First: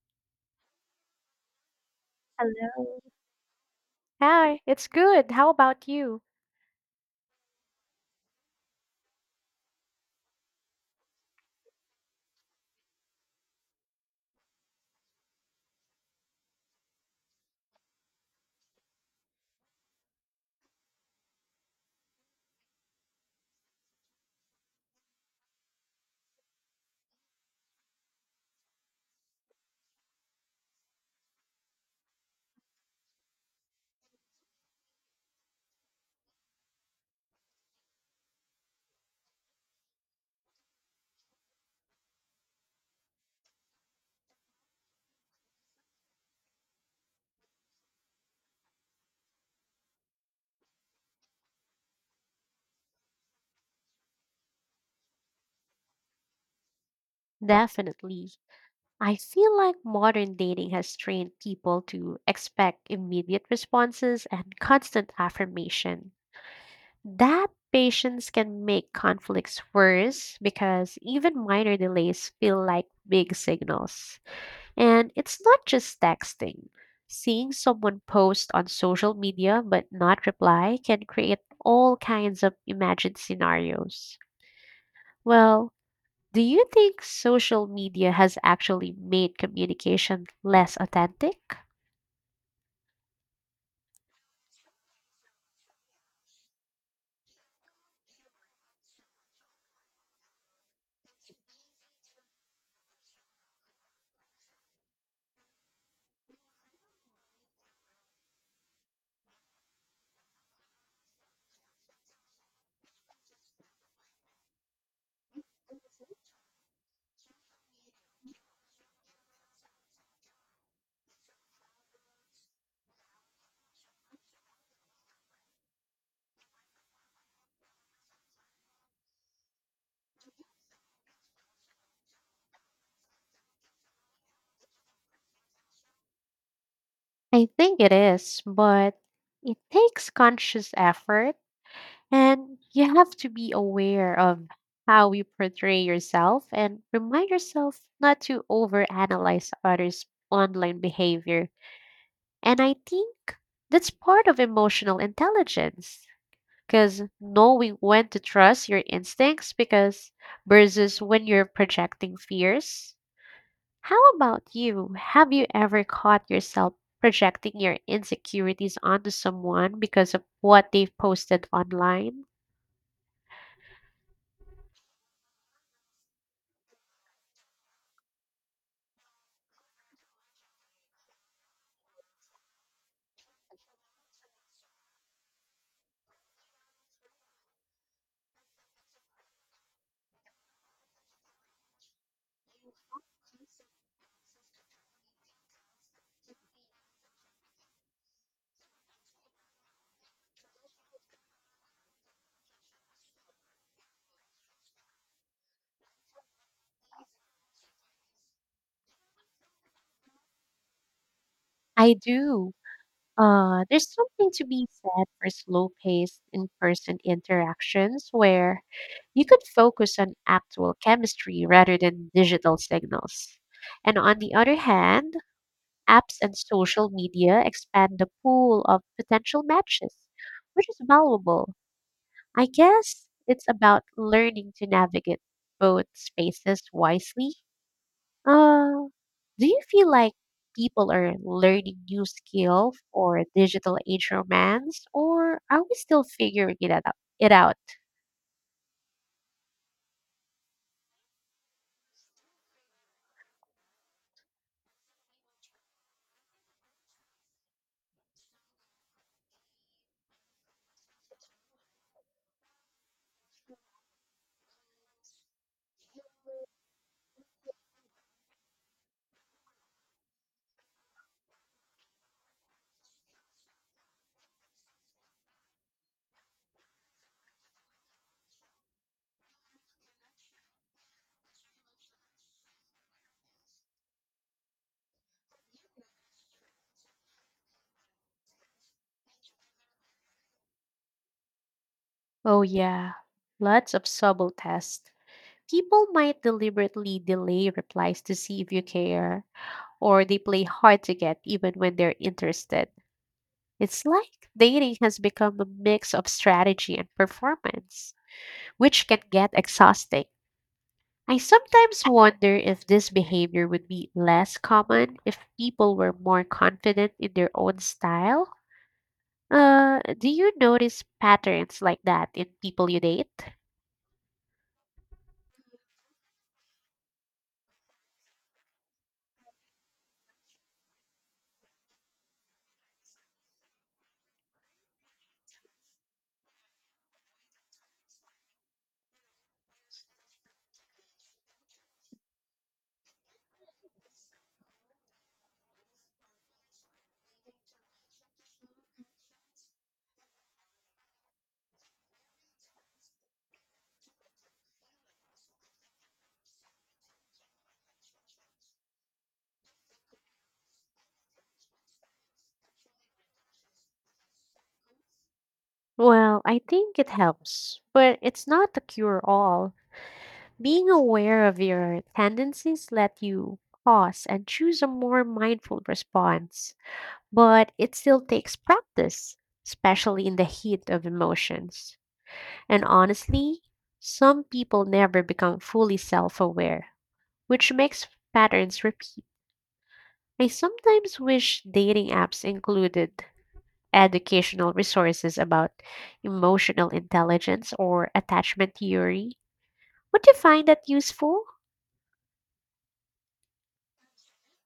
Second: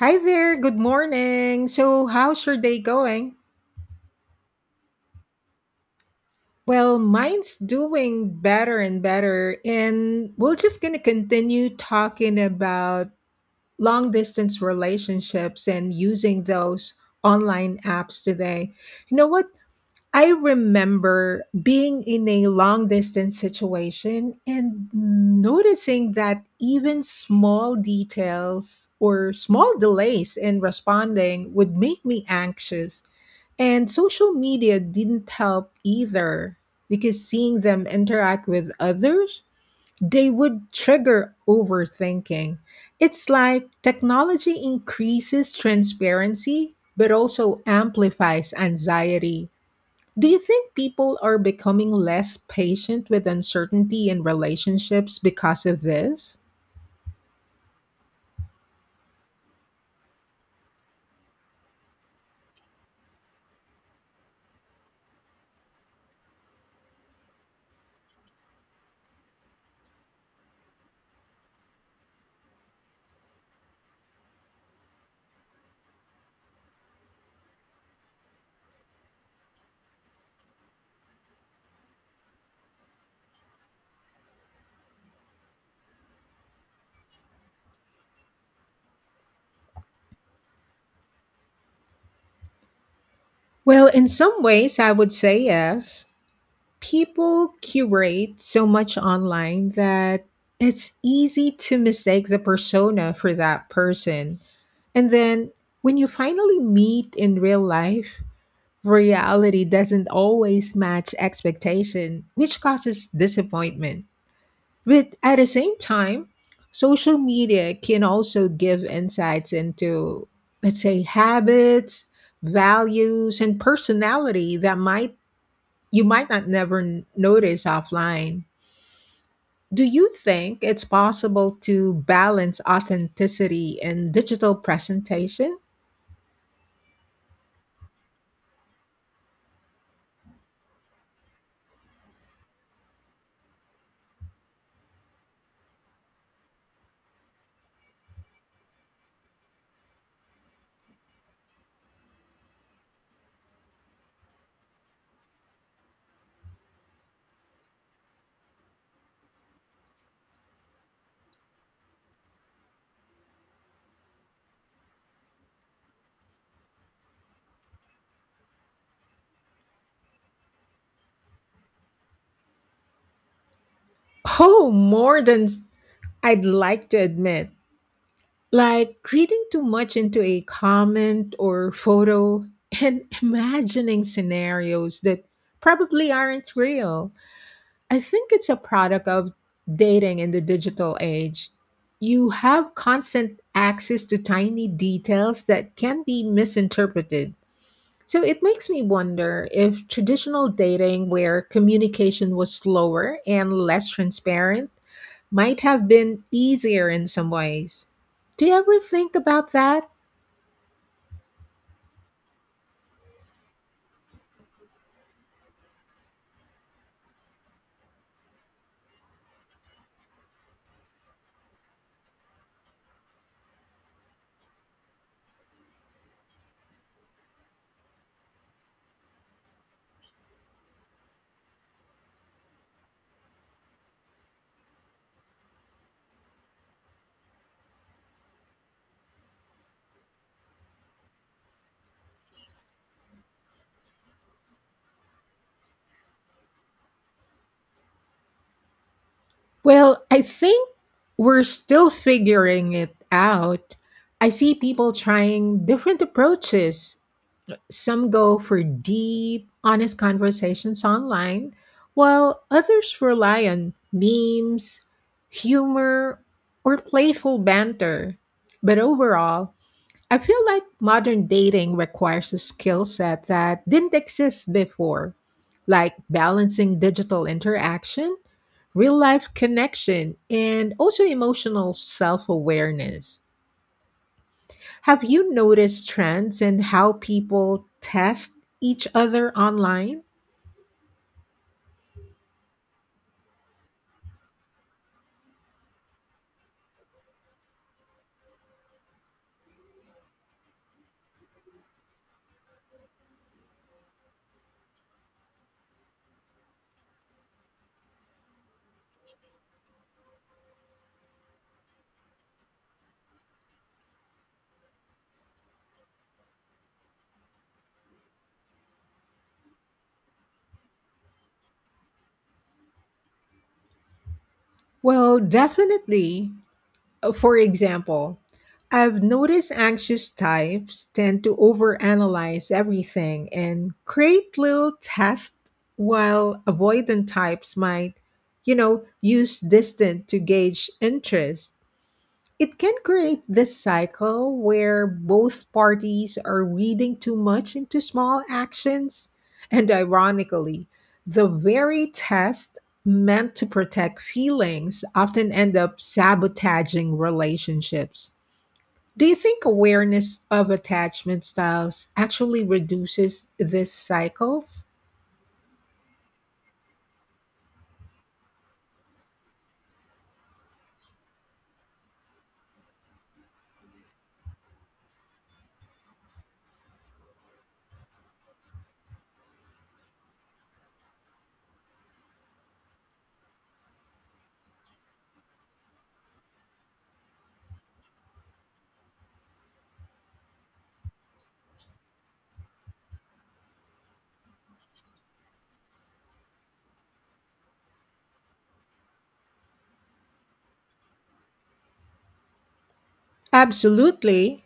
Hi there, good morning. So, how's your day Hello. going? Hi, it's good. How about you? Well, mine's doing better and better. And we're just going to continue talking about long distance relationships and using those online apps today. You know what? I remember being in a long distance situation and noticing that even small details or small delays in responding would make me anxious. And social media didn't help either because seeing them interact with others, they would trigger overthinking. It's like technology increases transparency but also amplifies anxiety. Do you think people are becoming less patient with uncertainty in relationships because of this? Definitely. I feel like modern dating has trained people to expect immediate responses and constant affirmation. That patience can make conflicts worse because even minor delays feel like big signals. And it's not just texting. Seeing someone post on social media but not reply can create all kinds of imagined scenarios. Well, do you think social media has actually made communication less authentic? Well, in some ways, I would say yes. People curate so much online that it's easy to mistake the persona for that person. And then when you finally meet in real life, reality doesn't always match expectation, which causes disappointment. But at the same time, social media can also give insights into, let's say, habits, values, and personality that might you might not never n- notice offline. Do you think it's possible to balance authenticity and digital presentation? I think it is, but it takes conscious effort and you have to be aware of how you portray yourself and remind yourself not to overanalyze others' online behavior. And I think that's part of emotional intelligence because knowing when to trust your instincts because versus when you're projecting fears. How about you? Have you ever caught yourself projecting your insecurities onto someone because of what they've posted online? Oh, more than I'd like to admit. Like reading too much into a comment or photo and imagining scenarios that probably aren't real. I think it's a product of dating in the digital age. You have constant access to tiny details that can be misinterpreted. So it makes me wonder if traditional dating, where communication was slower and less transparent, might have been easier in some ways. Do you ever think about that? I do. There's something to be said for slow paced in person interactions where you could focus on actual chemistry rather than digital signals. And on the other hand, apps and social media expand the pool of potential matches, which is valuable. I guess it's about learning to navigate both spaces wisely. Uh, do you feel like people are learning new skill for digital age romance, or are we still figuring it out? Well, I think we're still figuring it out. I see people trying different approaches. Some go for deep, honest conversations online, while others rely on memes, humor, or playful banter. But overall, I feel like modern dating requires a skill set that didn't exist before, like balancing digital interaction, real life connection, and also emotional self awareness. Have you noticed trends in how people test each other online? Oh, yeah, lots of subtle tests. People might deliberately delay replies to see if you care, or they play hard to get even when they're interested. It's like dating has become a mix of strategy and performance, which can get exhausting. I sometimes wonder if this behavior would be less common if people were more confident in their own style. Do you notice patterns like that in people you date? Well, definitely. For example, I've noticed anxious types tend to overanalyze everything and create little tests, while avoidant types might, you know, use distance to gauge interest. It can create this cycle where both parties are reading too much into small actions. And ironically, the very test meant to protect feelings often end up sabotaging relationships. Do you think awareness of attachment styles actually reduces these cycles? Well, I think it helps, but it's not a cure all. Being aware of your tendencies let you pause and choose a more mindful response, but it still takes practice, especially in the heat of emotions. And honestly, some people never become fully self aware, which makes patterns repeat. I sometimes wish dating apps included educational resources about emotional intelligence or attachment theory. Would you find that useful? Absolutely.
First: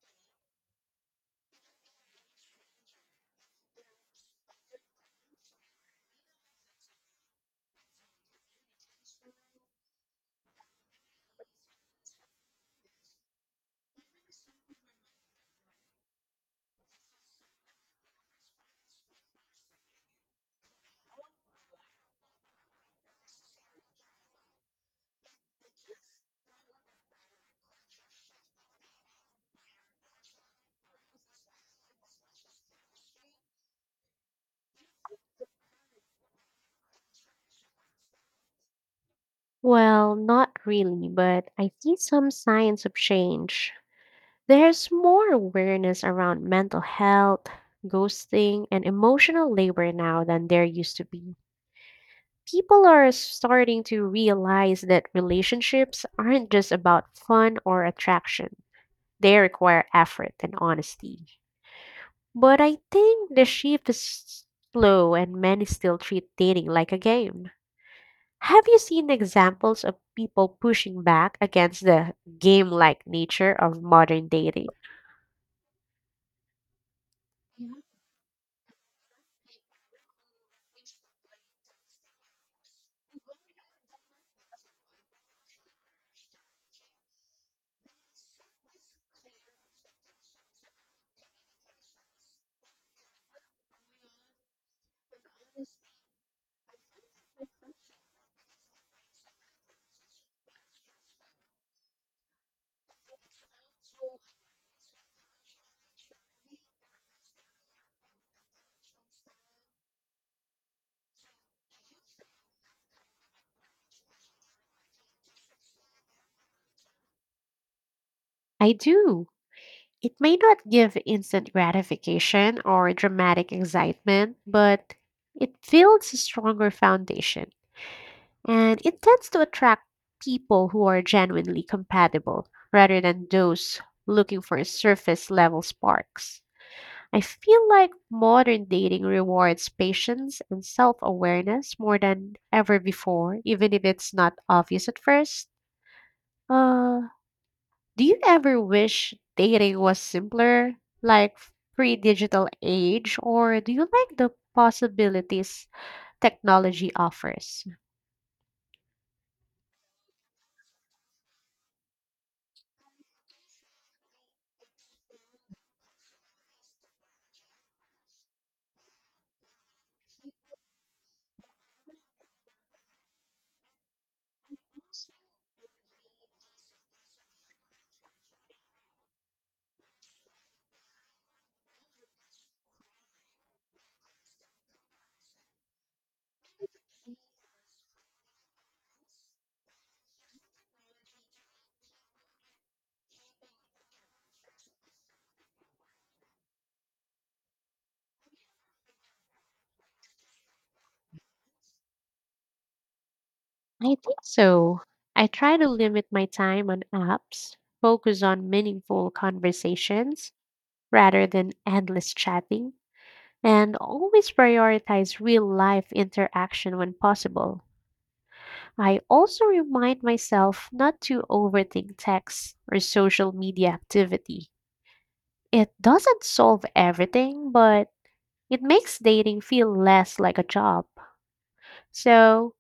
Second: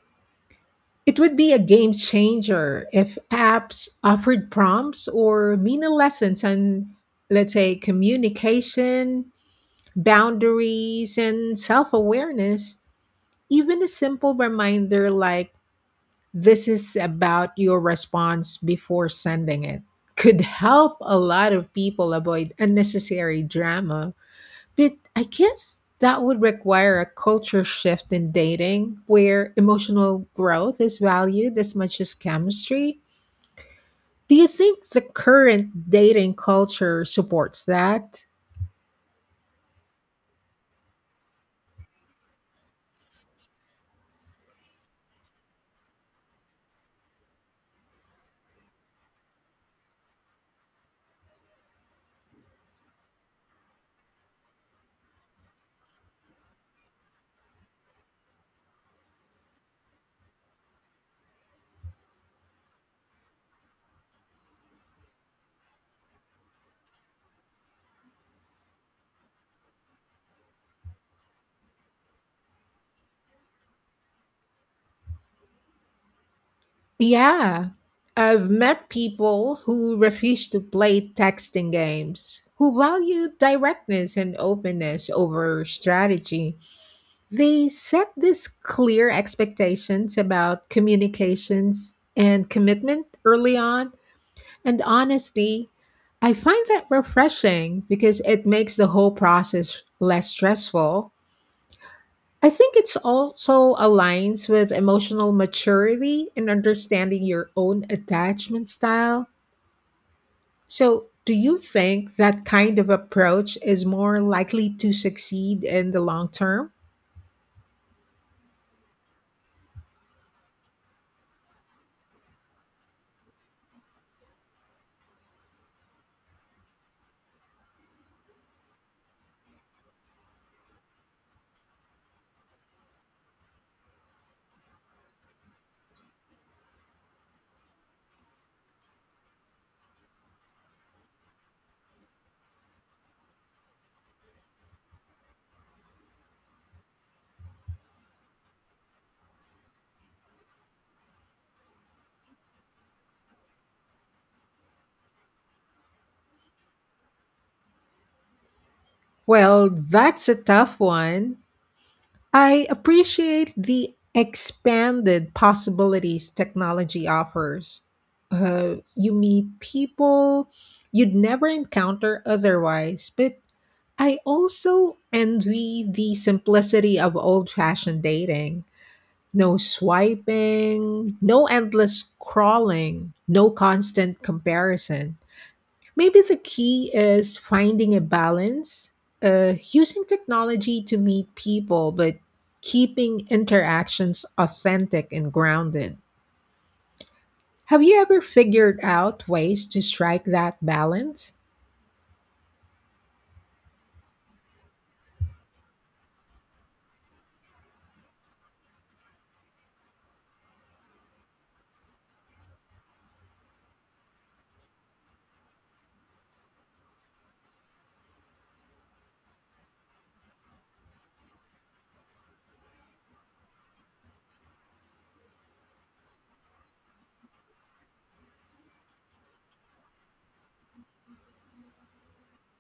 It would be a game changer if apps offered prompts or mini lessons on, let's say, communication, boundaries, and self awareness. Even a simple reminder like, this is about your response before sending it, could help a lot of people avoid unnecessary drama. But I guess that would require a culture shift in dating where emotional growth is valued as much as chemistry. Do you think the current dating culture supports that? Well, not really, but I see some signs of change. There's more awareness around mental health, ghosting, and emotional labor now than there used to be. People are starting to realize that relationships aren't just about fun or attraction. They require effort and honesty. But I think the shift is slow and many still treat dating like a game. Have you seen examples of people pushing back against the game like nature of modern dating? Yeah. I've met people who refuse to play texting games, who value directness and openness over strategy. They set these clear expectations about communications and commitment early on. And honestly, I find that refreshing because it makes the whole process less stressful. I think it's also aligns with emotional maturity and understanding your own attachment style. So, do you think that kind of approach is more likely to succeed in the long term? I do. It may not give instant gratification or dramatic excitement, but it builds a stronger foundation. And it tends to attract people who are genuinely compatible rather than those looking for surface level sparks. I feel like modern dating rewards patience and self awareness more than ever before, even if it's not obvious at first. Uh, do you ever wish dating was simpler, like pre digital age, or do you like the possibilities technology offers? Well, that's a tough one. I appreciate the expanded possibilities technology offers. You meet people you'd never encounter otherwise, but I also envy the simplicity of old fashioned dating. No swiping, no endless scrolling, no constant comparison. Maybe the key is finding a balance, using technology to meet people, but keeping interactions authentic and grounded. Have you ever figured out ways to strike that balance? I think so. I try to limit my time on apps, focus on meaningful conversations rather than endless chatting, and always prioritize real life interaction when possible. I also remind myself not to overthink texts or social media activity. It doesn't solve everything, but it makes dating feel less like a job. So,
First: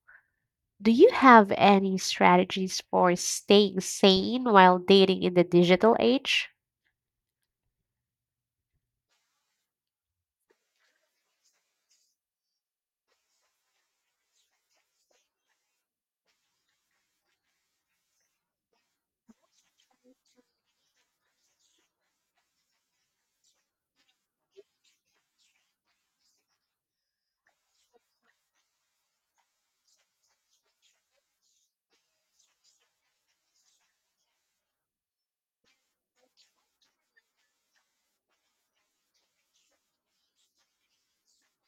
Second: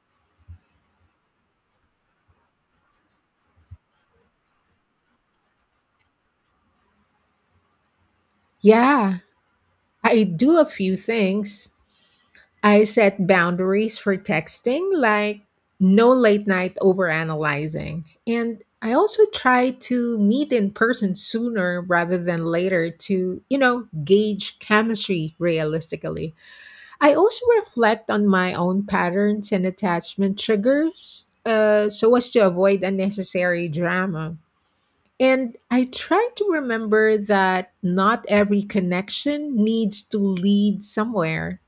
do you have any strategies for staying sane while dating in the digital age? Yeah, I do a few things. I set boundaries for texting, like no late night overanalyzing. And I also try to meet in person sooner rather than later to, you know, gauge chemistry realistically. I also reflect on my own patterns and attachment triggers so as to avoid unnecessary drama. And I try to remember that not every connection needs to lead somewhere.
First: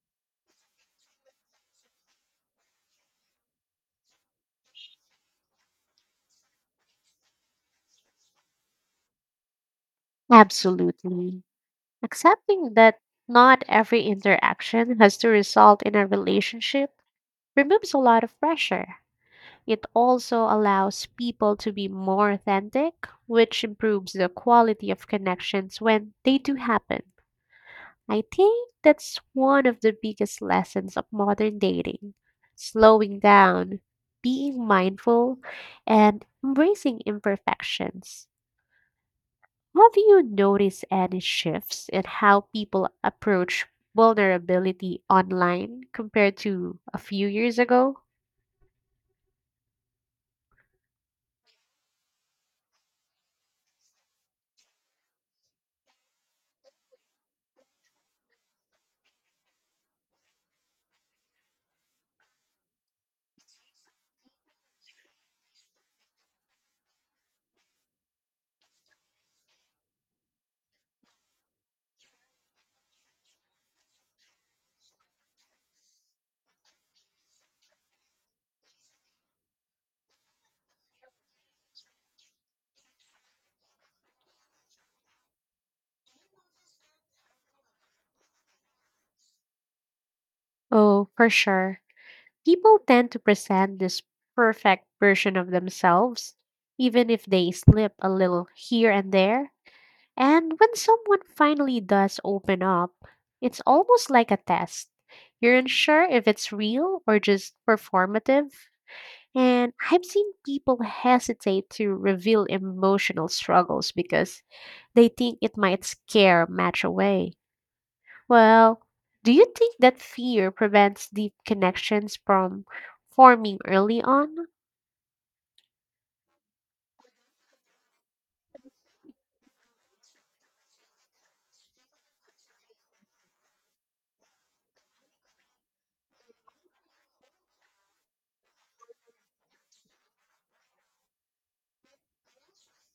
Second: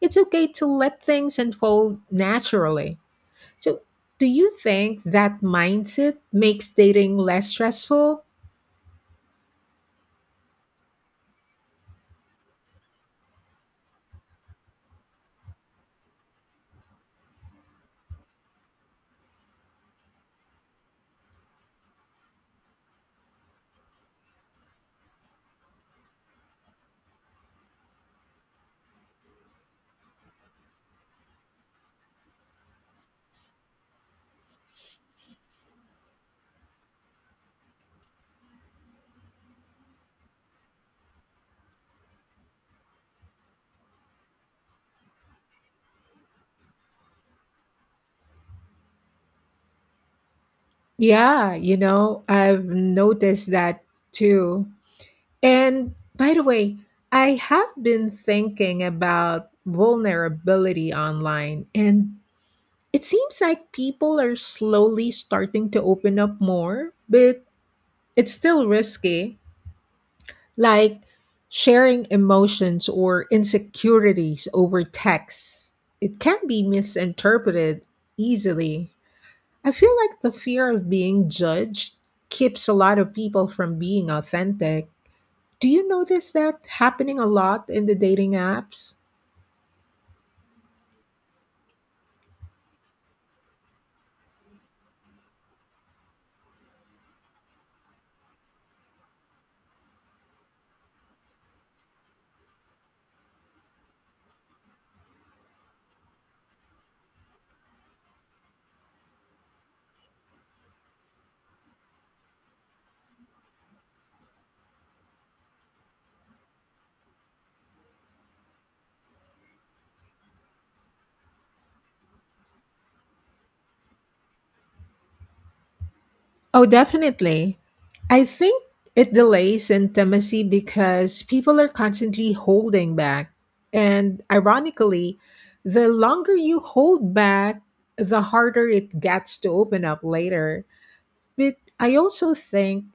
It's okay to let things unfold naturally. So, do you think that mindset makes dating less stressful? Absolutely. Accepting that not every interaction has to result in a relationship removes a lot of pressure. It also allows people to be more authentic, which improves the quality of connections when they do happen. I think that's one of the biggest lessons of modern dating: slowing down, being mindful, and embracing imperfections. Have you noticed any shifts in how people approach vulnerability online compared to a few years ago? Yeah, you know, I've noticed that too. And by the way, I have been thinking about vulnerability online, and it seems like people are slowly starting to open up more, but it's still risky. Like sharing emotions or insecurities over text, it can be misinterpreted easily. I feel like the fear of being judged keeps a lot of people from being authentic. Do you notice that happening a lot in the dating apps? Oh, for sure. People tend to present this perfect version of themselves, even if they slip a little here and there. And when someone finally does open up, it's almost like a test. You're unsure if it's real or just performative. And I've seen people hesitate to reveal emotional struggles because they think it might scare a match away. Well, do you think that fear prevents deep connections from forming early on? Oh, definitely. I think it delays intimacy because people are constantly holding back. And ironically, the longer you hold back, the harder it gets to open up later. But I also think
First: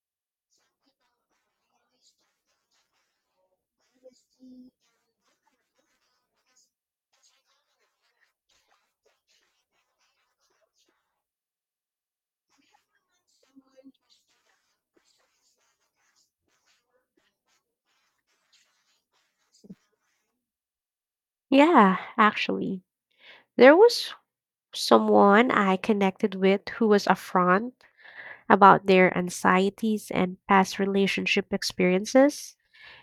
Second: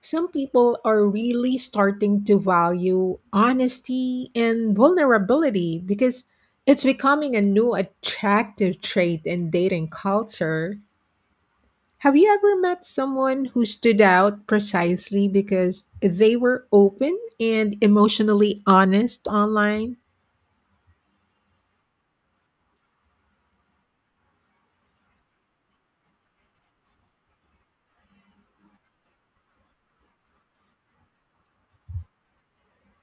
some people are really starting to value honesty and vulnerability because it's becoming a new attractive trait in dating culture. Have you ever met someone who stood out precisely because they were open and emotionally honest online? Yeah, actually. There was someone I connected with who was a front about their anxieties and past relationship experiences,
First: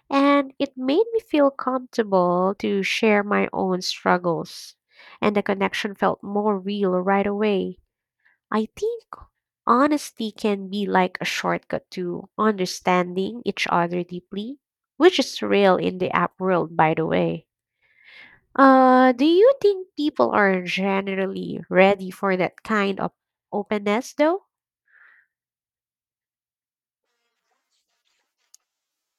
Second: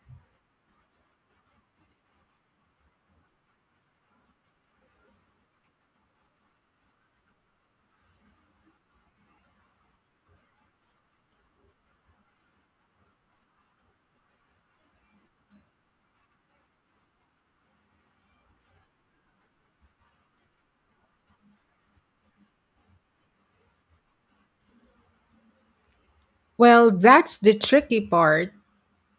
and it made me feel comfortable to share my own struggles. And the connection felt more real right away. I think honesty can be like a shortcut to understanding each other deeply, which is real in the app world, by the way. Do you think people are generally ready for that kind of openness, though? Well, that's the tricky part.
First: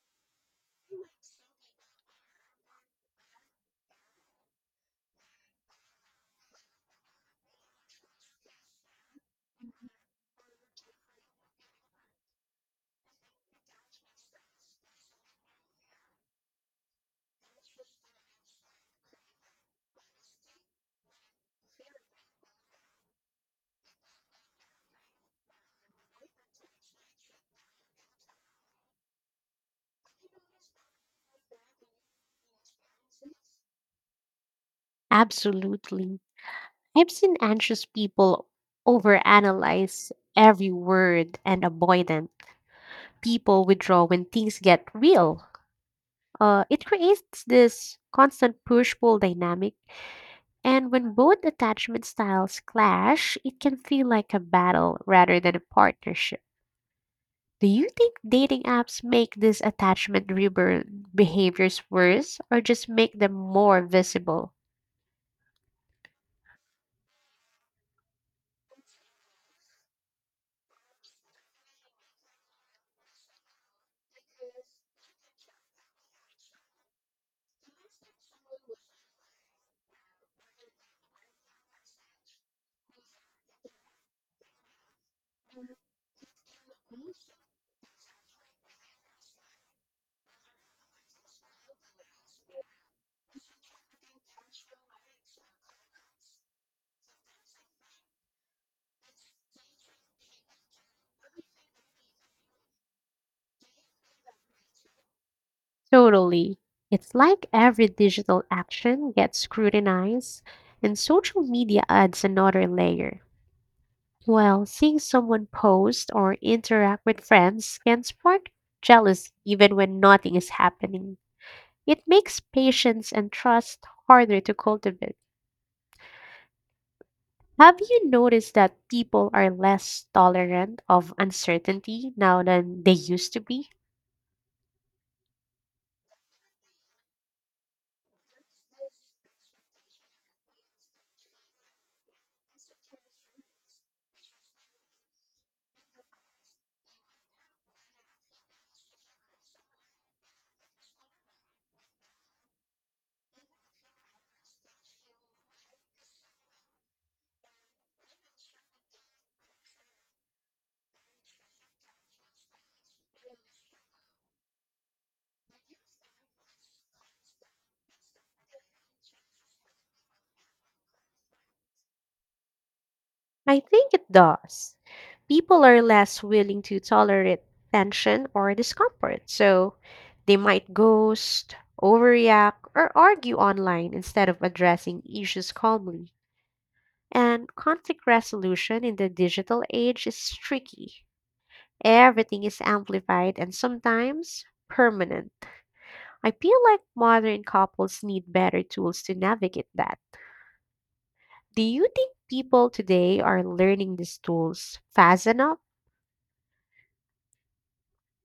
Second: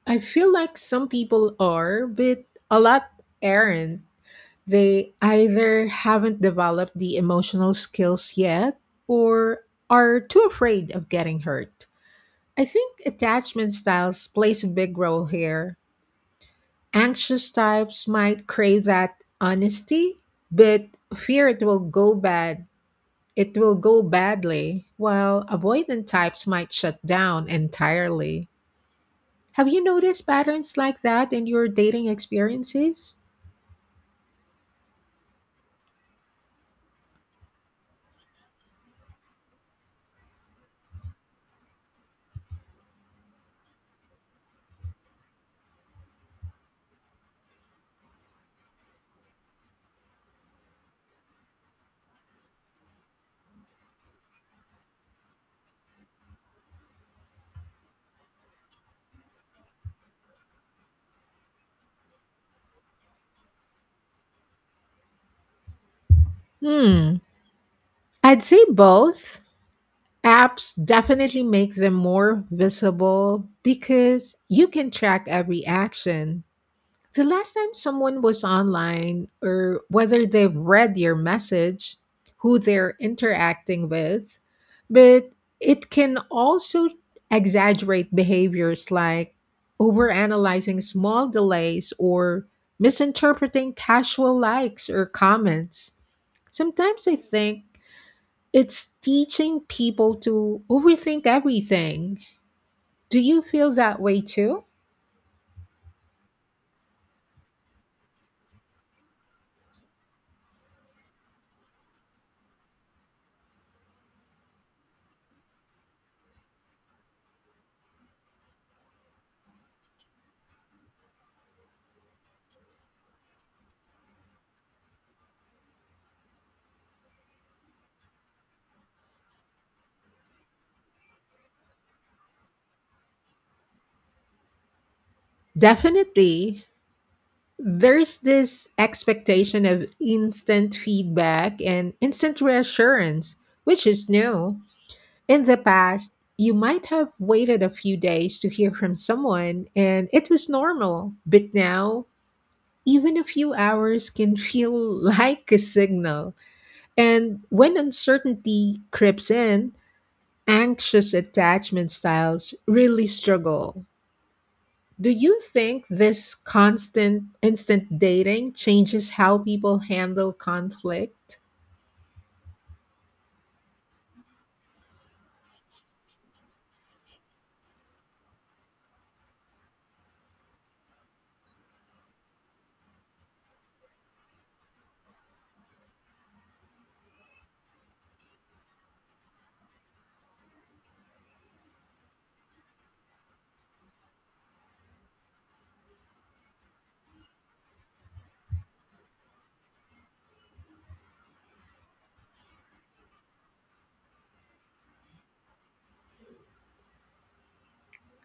I feel like some people are, but a lot aren't. They either haven't developed the emotional skills yet or are too afraid of getting hurt. I think attachment styles plays a big role here. Anxious types might crave that honesty, but fear it will go bad. It will go badly, while avoidant types might shut down entirely. Have you noticed patterns like that in your dating experiences? Absolutely. I've seen anxious people overanalyze every word and avoidant people withdraw when things get real. It creates this constant push pull dynamic. And when both attachment styles clash, it can feel like a battle rather than a partnership. Do you think dating apps make these attachment driven behaviors worse or just make them more visible? Hmm, I'd say both. Apps definitely make them more visible because you can track every action, the last time someone was online or whether they've read your message, who they're interacting with, but it can also exaggerate behaviors like overanalyzing small delays or misinterpreting casual likes or comments. Sometimes I think it's teaching people to overthink everything. Do you feel that way too? Totally. It's like every digital action gets scrutinized, and social media adds another layer. Well, seeing someone post or interact with friends can spark jealousy even when nothing is happening. It makes patience and trust harder to cultivate. Have you noticed that people are less tolerant of uncertainty now than they used to be? Definitely. There's this expectation of instant feedback and instant reassurance, which is new. In the past, you might have waited a few days to hear from someone, and it was normal. But now, even a few hours can feel like a signal. And when uncertainty creeps in, anxious attachment styles really struggle. Do you think this constant instant dating changes how people handle conflict? I think it does. People are less willing to tolerate tension or discomfort, so they might ghost, overreact, or argue online instead of addressing issues calmly. And conflict resolution in the digital age is tricky. Everything is amplified and sometimes permanent. I feel like modern couples need better tools to navigate that. Do you think people today are learning these tools fast enough?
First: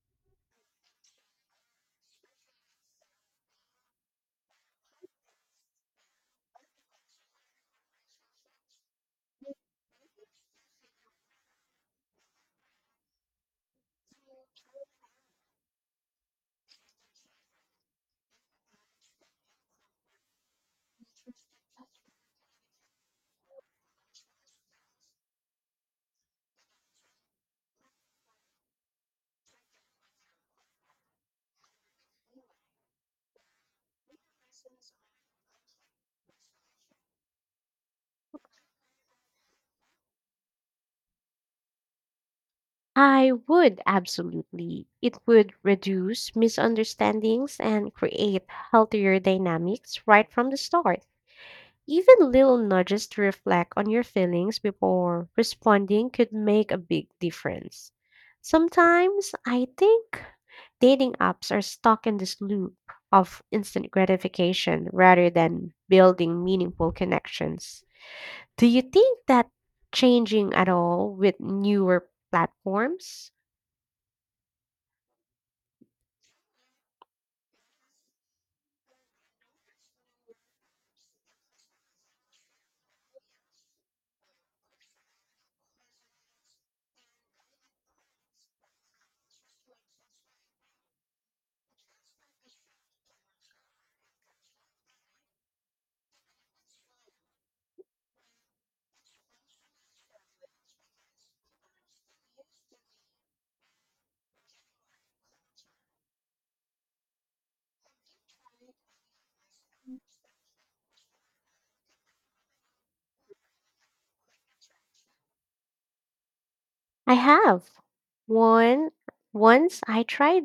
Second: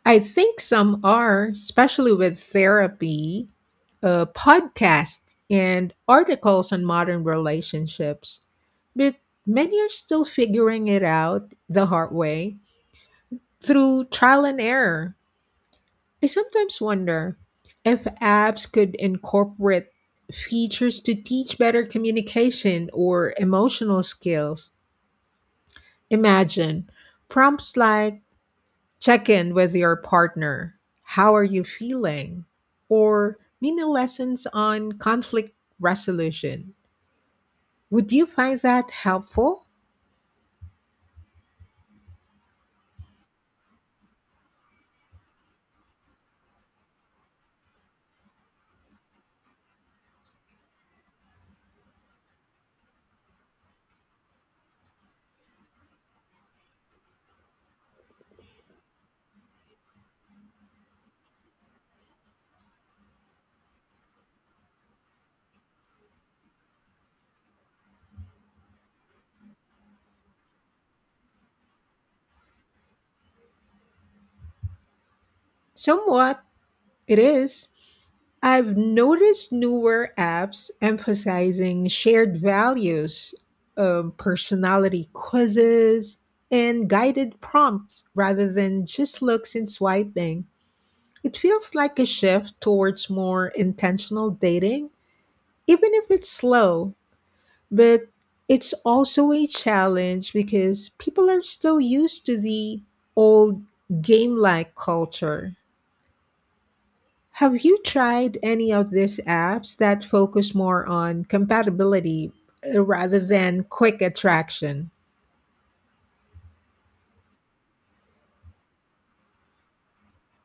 I think some are, especially with therapy, podcasts, and articles on modern relationships. But many are still figuring it out the hard way through trial and error. I sometimes wonder if apps could incorporate features to teach better communication or emotional skills. Imagine prompts like check in with your partner, how are you feeling, or mini lessons on conflict resolution. Would you find that helpful? I would absolutely. It would reduce misunderstandings and create healthier dynamics right from the start. Even little nudges to reflect on your feelings before responding could make a big difference. Sometimes I think dating apps are stuck in this loop of instant gratification rather than building meaningful connections. Do you think that changing at all with newer platforms? Somewhat, it is. I've noticed newer apps emphasizing shared values, personality quizzes, and guided prompts rather than just looks and swiping. It feels like a shift towards more intentional dating, even if it's slow. But it's also a challenge because people are still used to the old game like culture. Have you tried any of these apps that focus more on compatibility rather than quick attraction? I have. One once I tried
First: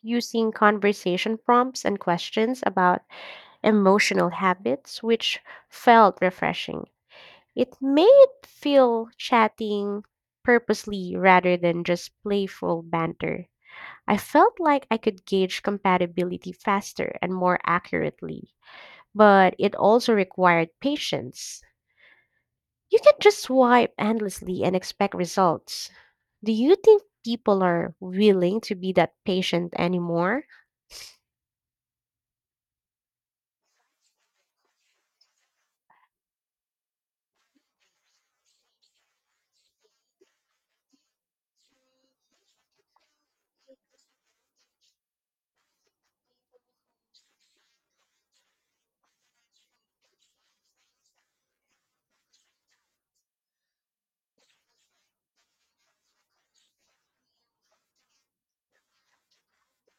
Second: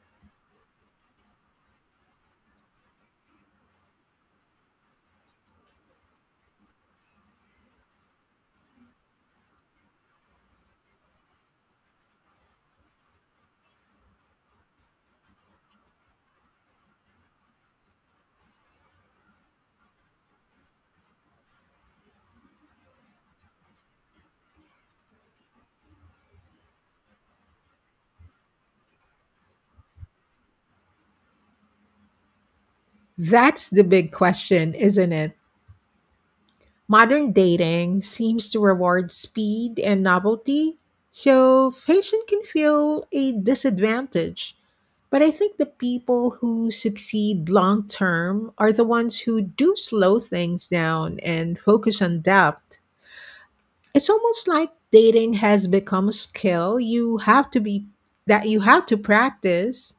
using conversation prompts and questions about emotional habits which felt refreshing. It made feel chatting purposely rather than just playful banter. I felt like I could gauge compatibility faster and more accurately, but it also required patience. You can not just swipe endlessly and expect results. Do you think people are willing to be that patient anymore? That's the big question, isn't it? Modern dating seems to reward speed and novelty, so patience can feel a disadvantage. But I think the people who succeed long term are the ones who do slow things down and focus on depth. It's almost like dating has become a skill you have to be that you have to practice.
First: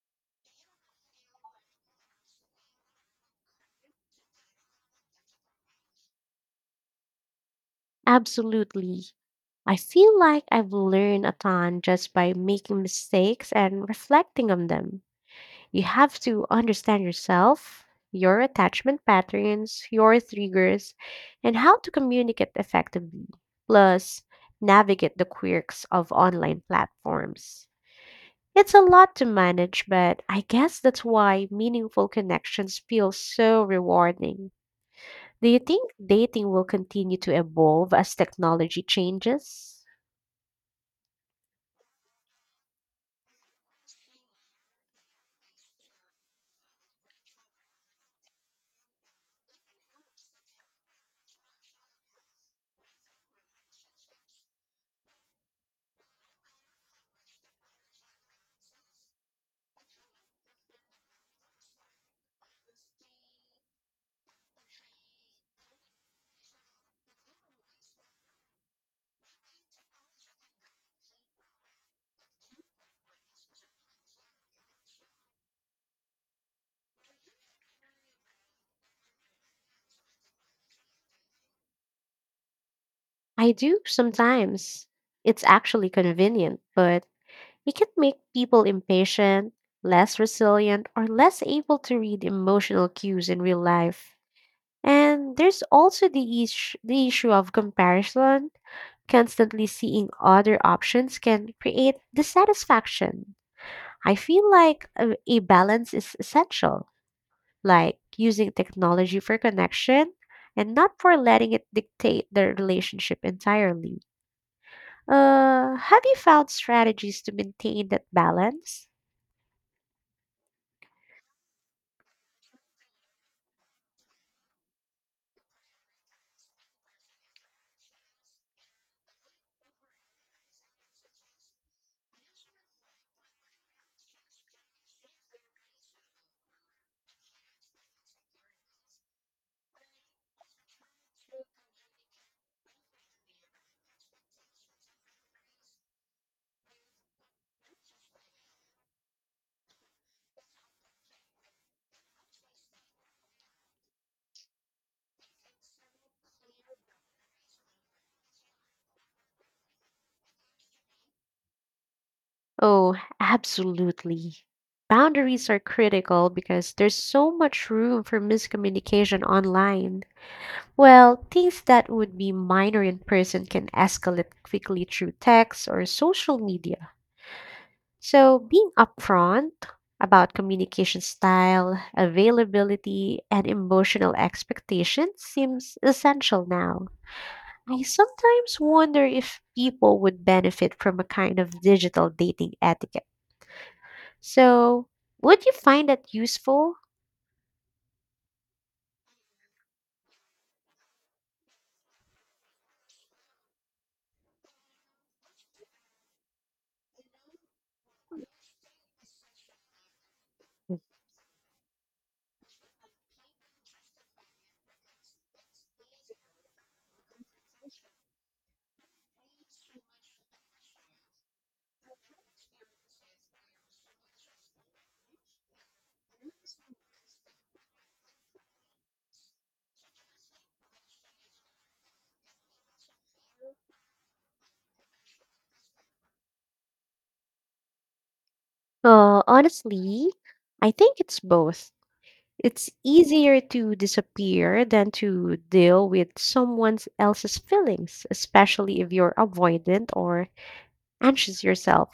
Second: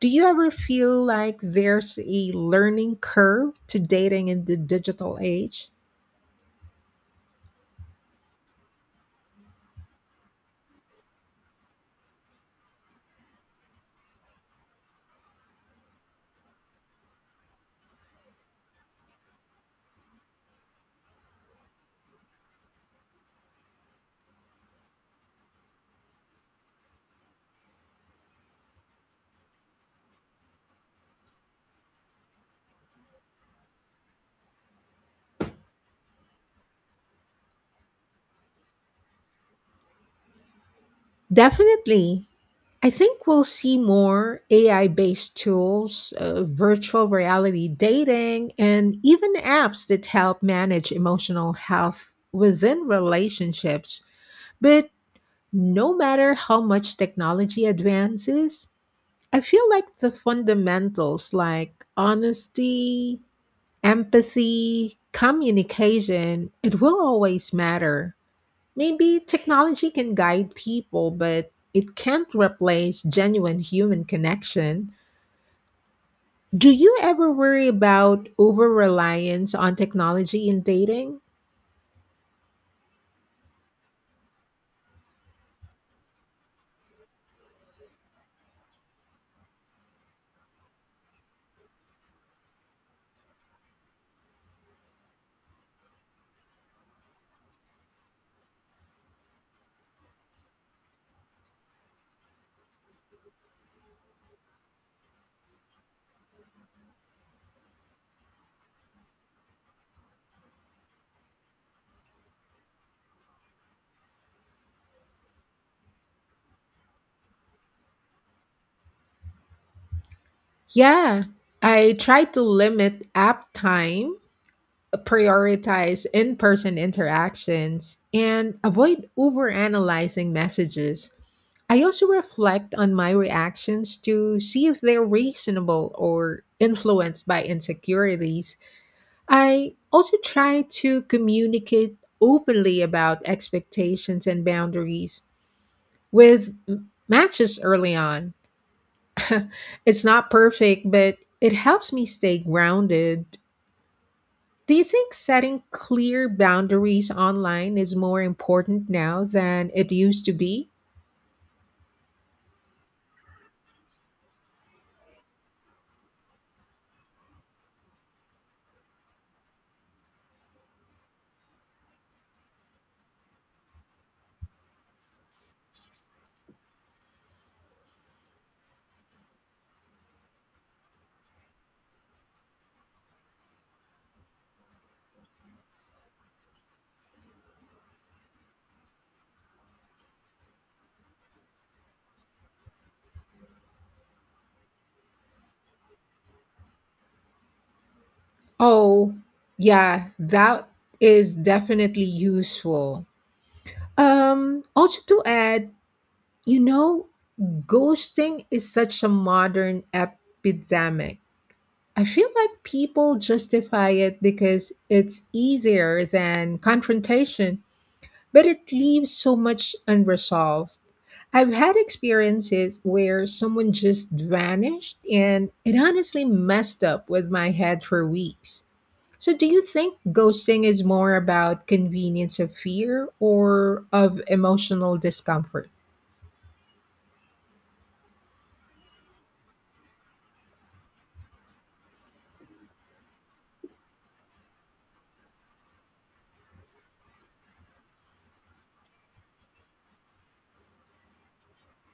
Do you ever feel like there's a learning curve to dating in the digital age? Absolutely. I feel like I've learned a ton just by making mistakes and reflecting on them. You have to understand yourself, your attachment patterns, your triggers, and how to communicate effectively, plus, navigate the quirks of online platforms. It's a lot to manage, but I guess that's why meaningful connections feel so rewarding. Do you think dating will continue to evolve as technology changes? Definitely. I think we'll see more AI based tools, virtual reality dating, and even apps that help manage emotional health within relationships. But no matter how much technology advances, I feel like the fundamentals like honesty, empathy, communication, it will always matter. Maybe technology can guide people, but it can't replace genuine human connection. Do you ever worry about over reliance on technology in dating? I do sometimes. It's actually convenient, but it can make people impatient, less resilient, or less able to read emotional cues in real life. And there's also the issue of comparison. Constantly seeing other options can create dissatisfaction. I feel like a balance is essential, like using technology for connection and not for letting it dictate the relationship entirely. Have you found strategies to maintain that balance? Yeah, I try to limit app time, prioritize in person interactions, and avoid over analyzing messages. I also reflect on my reactions to see if they're reasonable or influenced by insecurities. I also try to communicate openly about expectations and boundaries with matches early on. It's not perfect, but it helps me stay grounded. Do you think setting clear boundaries online is more important now than it used to be? Oh, absolutely. Boundaries are critical because there's so much room for miscommunication online. Well, things that would be minor in person can escalate quickly through text or social media. So, being upfront about communication style, availability, and emotional expectations seems essential now. I sometimes wonder if people would benefit from a kind of digital dating etiquette. So, would you find that useful? Oh, yeah, that is definitely useful. Also to add, you know, ghosting is such a modern epidemic. I feel like people justify it because it's easier than confrontation, but it leaves so much unresolved. I've had experiences where someone just vanished, and it honestly messed up with my head for weeks. So, do you think ghosting is more about convenience of fear or of emotional discomfort? Honestly, I think it's both. It's easier to disappear than to deal with someone else's feelings, especially if you're avoidant or anxious yourself.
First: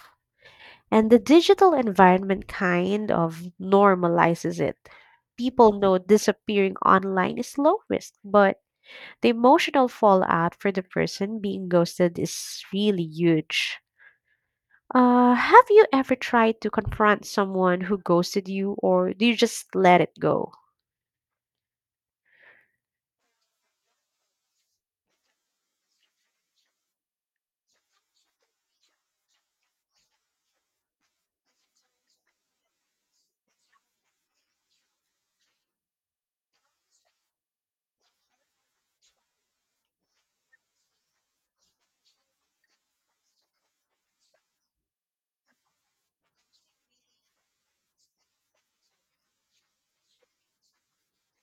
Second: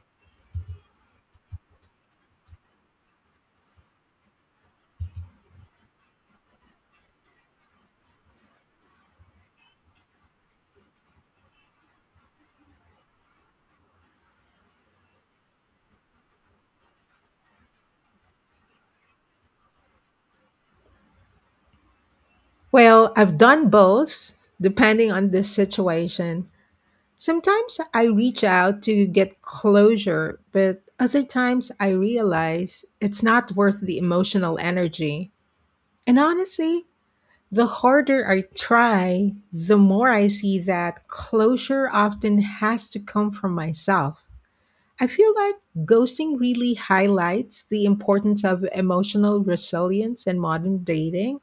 And the digital environment kind of normalizes it. People know disappearing online is low risk, but the emotional fallout for the person being ghosted is really huge. Have you ever tried to confront someone who ghosted you, or do you just let it go? Well, I've done both, depending on the situation. Sometimes I reach out to get closure, but other times I realize it's not worth the emotional energy. And honestly, the harder I try, the more I see that closure often has to come from myself. I feel like ghosting really highlights the importance of emotional resilience in modern dating.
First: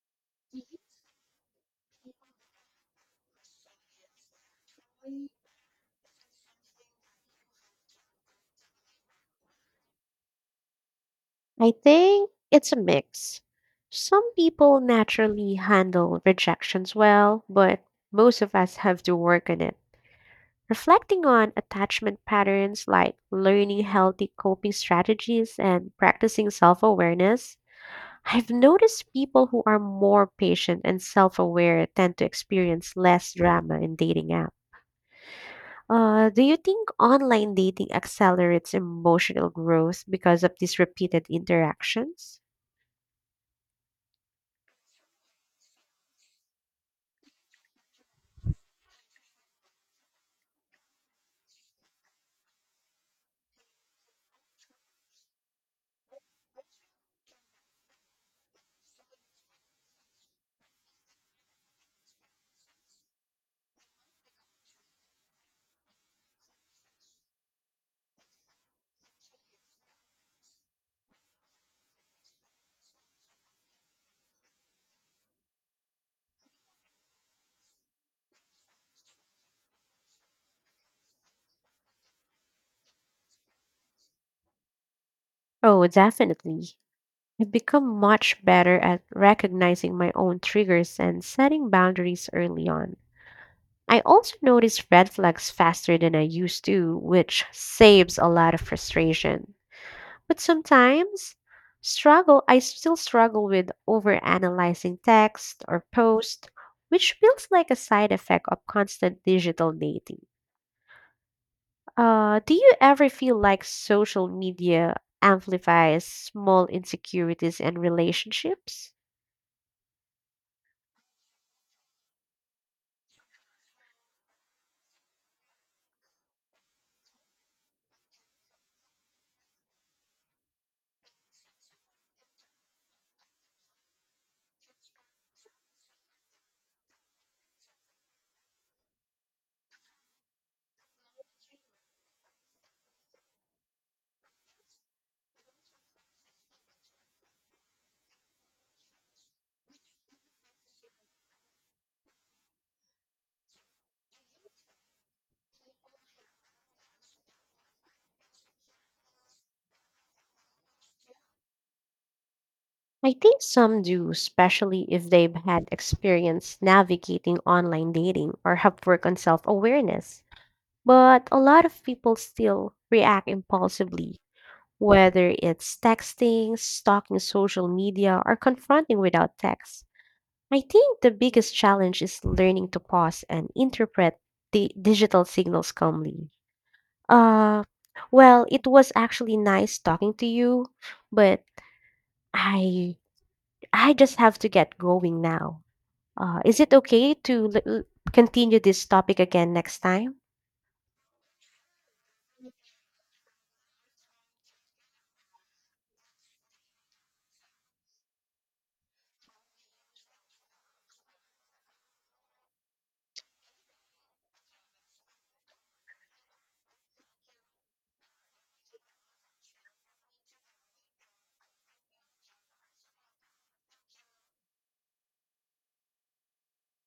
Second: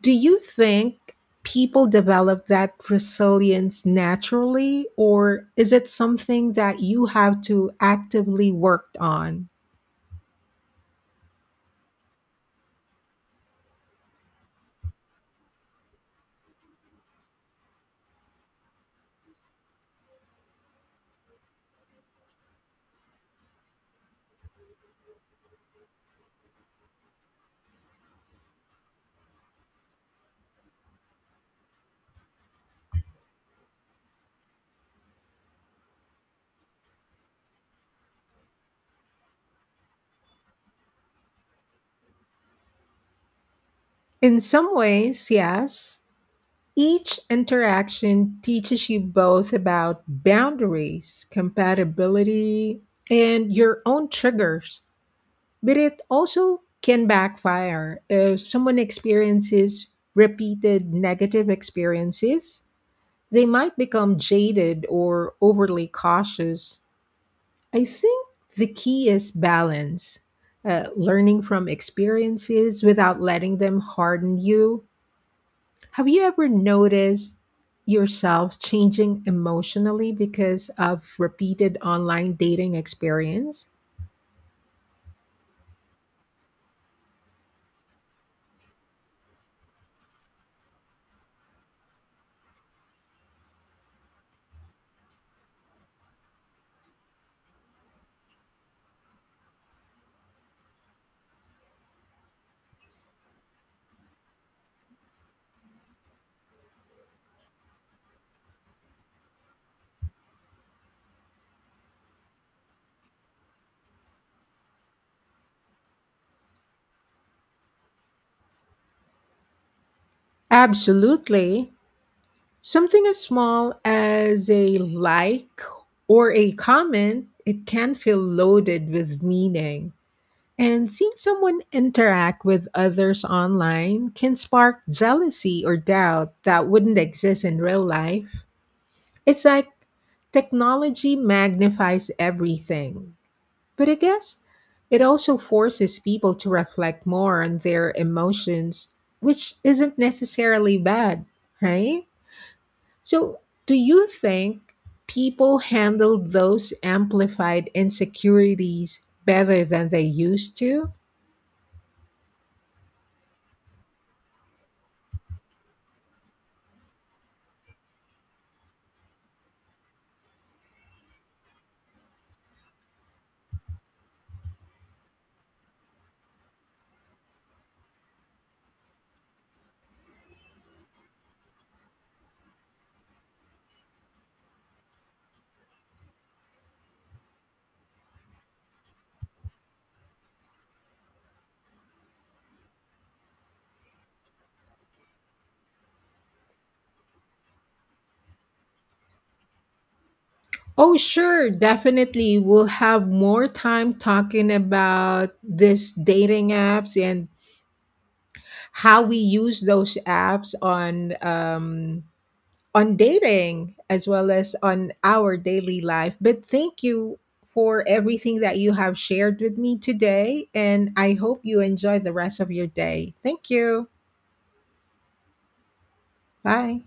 Do you think people develop that resilience naturally, or is it something that you have to actively work on? I think it's a mix. Some people naturally handle rejections well, but most of us have to work on it. Reflecting on attachment patterns like learning healthy coping strategies and practicing self awareness, I've noticed people who are more patient and self aware tend to experience less drama in dating apps. Do you think online dating accelerates emotional growth because of these repeated interactions? In some ways, yes. Each interaction teaches you both about boundaries, compatibility, and your own triggers. But it also can backfire. If someone experiences repeated negative experiences, they might become jaded or overly cautious. I think the key is balance, learning from experiences without letting them harden you. Have you ever noticed yourself changing emotionally because of repeated online dating experience? Oh, definitely. I've become much better at recognizing my own triggers and setting boundaries early on. I also notice red flags faster than I used to, which saves a lot of frustration. But sometimes struggle I still struggle with overanalyzing text or post, which feels like a side effect of constant digital dating. Do you ever feel like social media amplifies small insecurities and relationships? Absolutely. Something as small as a like or a comment, it can feel loaded with meaning. And seeing someone interact with others online can spark jealousy or doubt that wouldn't exist in real life. It's like technology magnifies everything. But I guess it also forces people to reflect more on their emotions, which isn't necessarily bad, right? So, do you think people handle those amplified insecurities better than they used to? I think some do, especially if they've had experience navigating online dating or have worked on self awareness. But a lot of people still react impulsively, whether it's texting, stalking social media, or confronting without text. I think the biggest challenge is learning to pause and interpret the digital signals calmly. Uh, well, it was actually nice talking to you, but I I just have to get going now. Is it okay to continue this topic again next time? Oh, sure, definitely. We'll have more time talking about this dating apps and how we use those apps on dating as well as on our daily life. But thank you for everything that you have shared with me today, and I hope you enjoy the rest of your day. Thank you. Bye.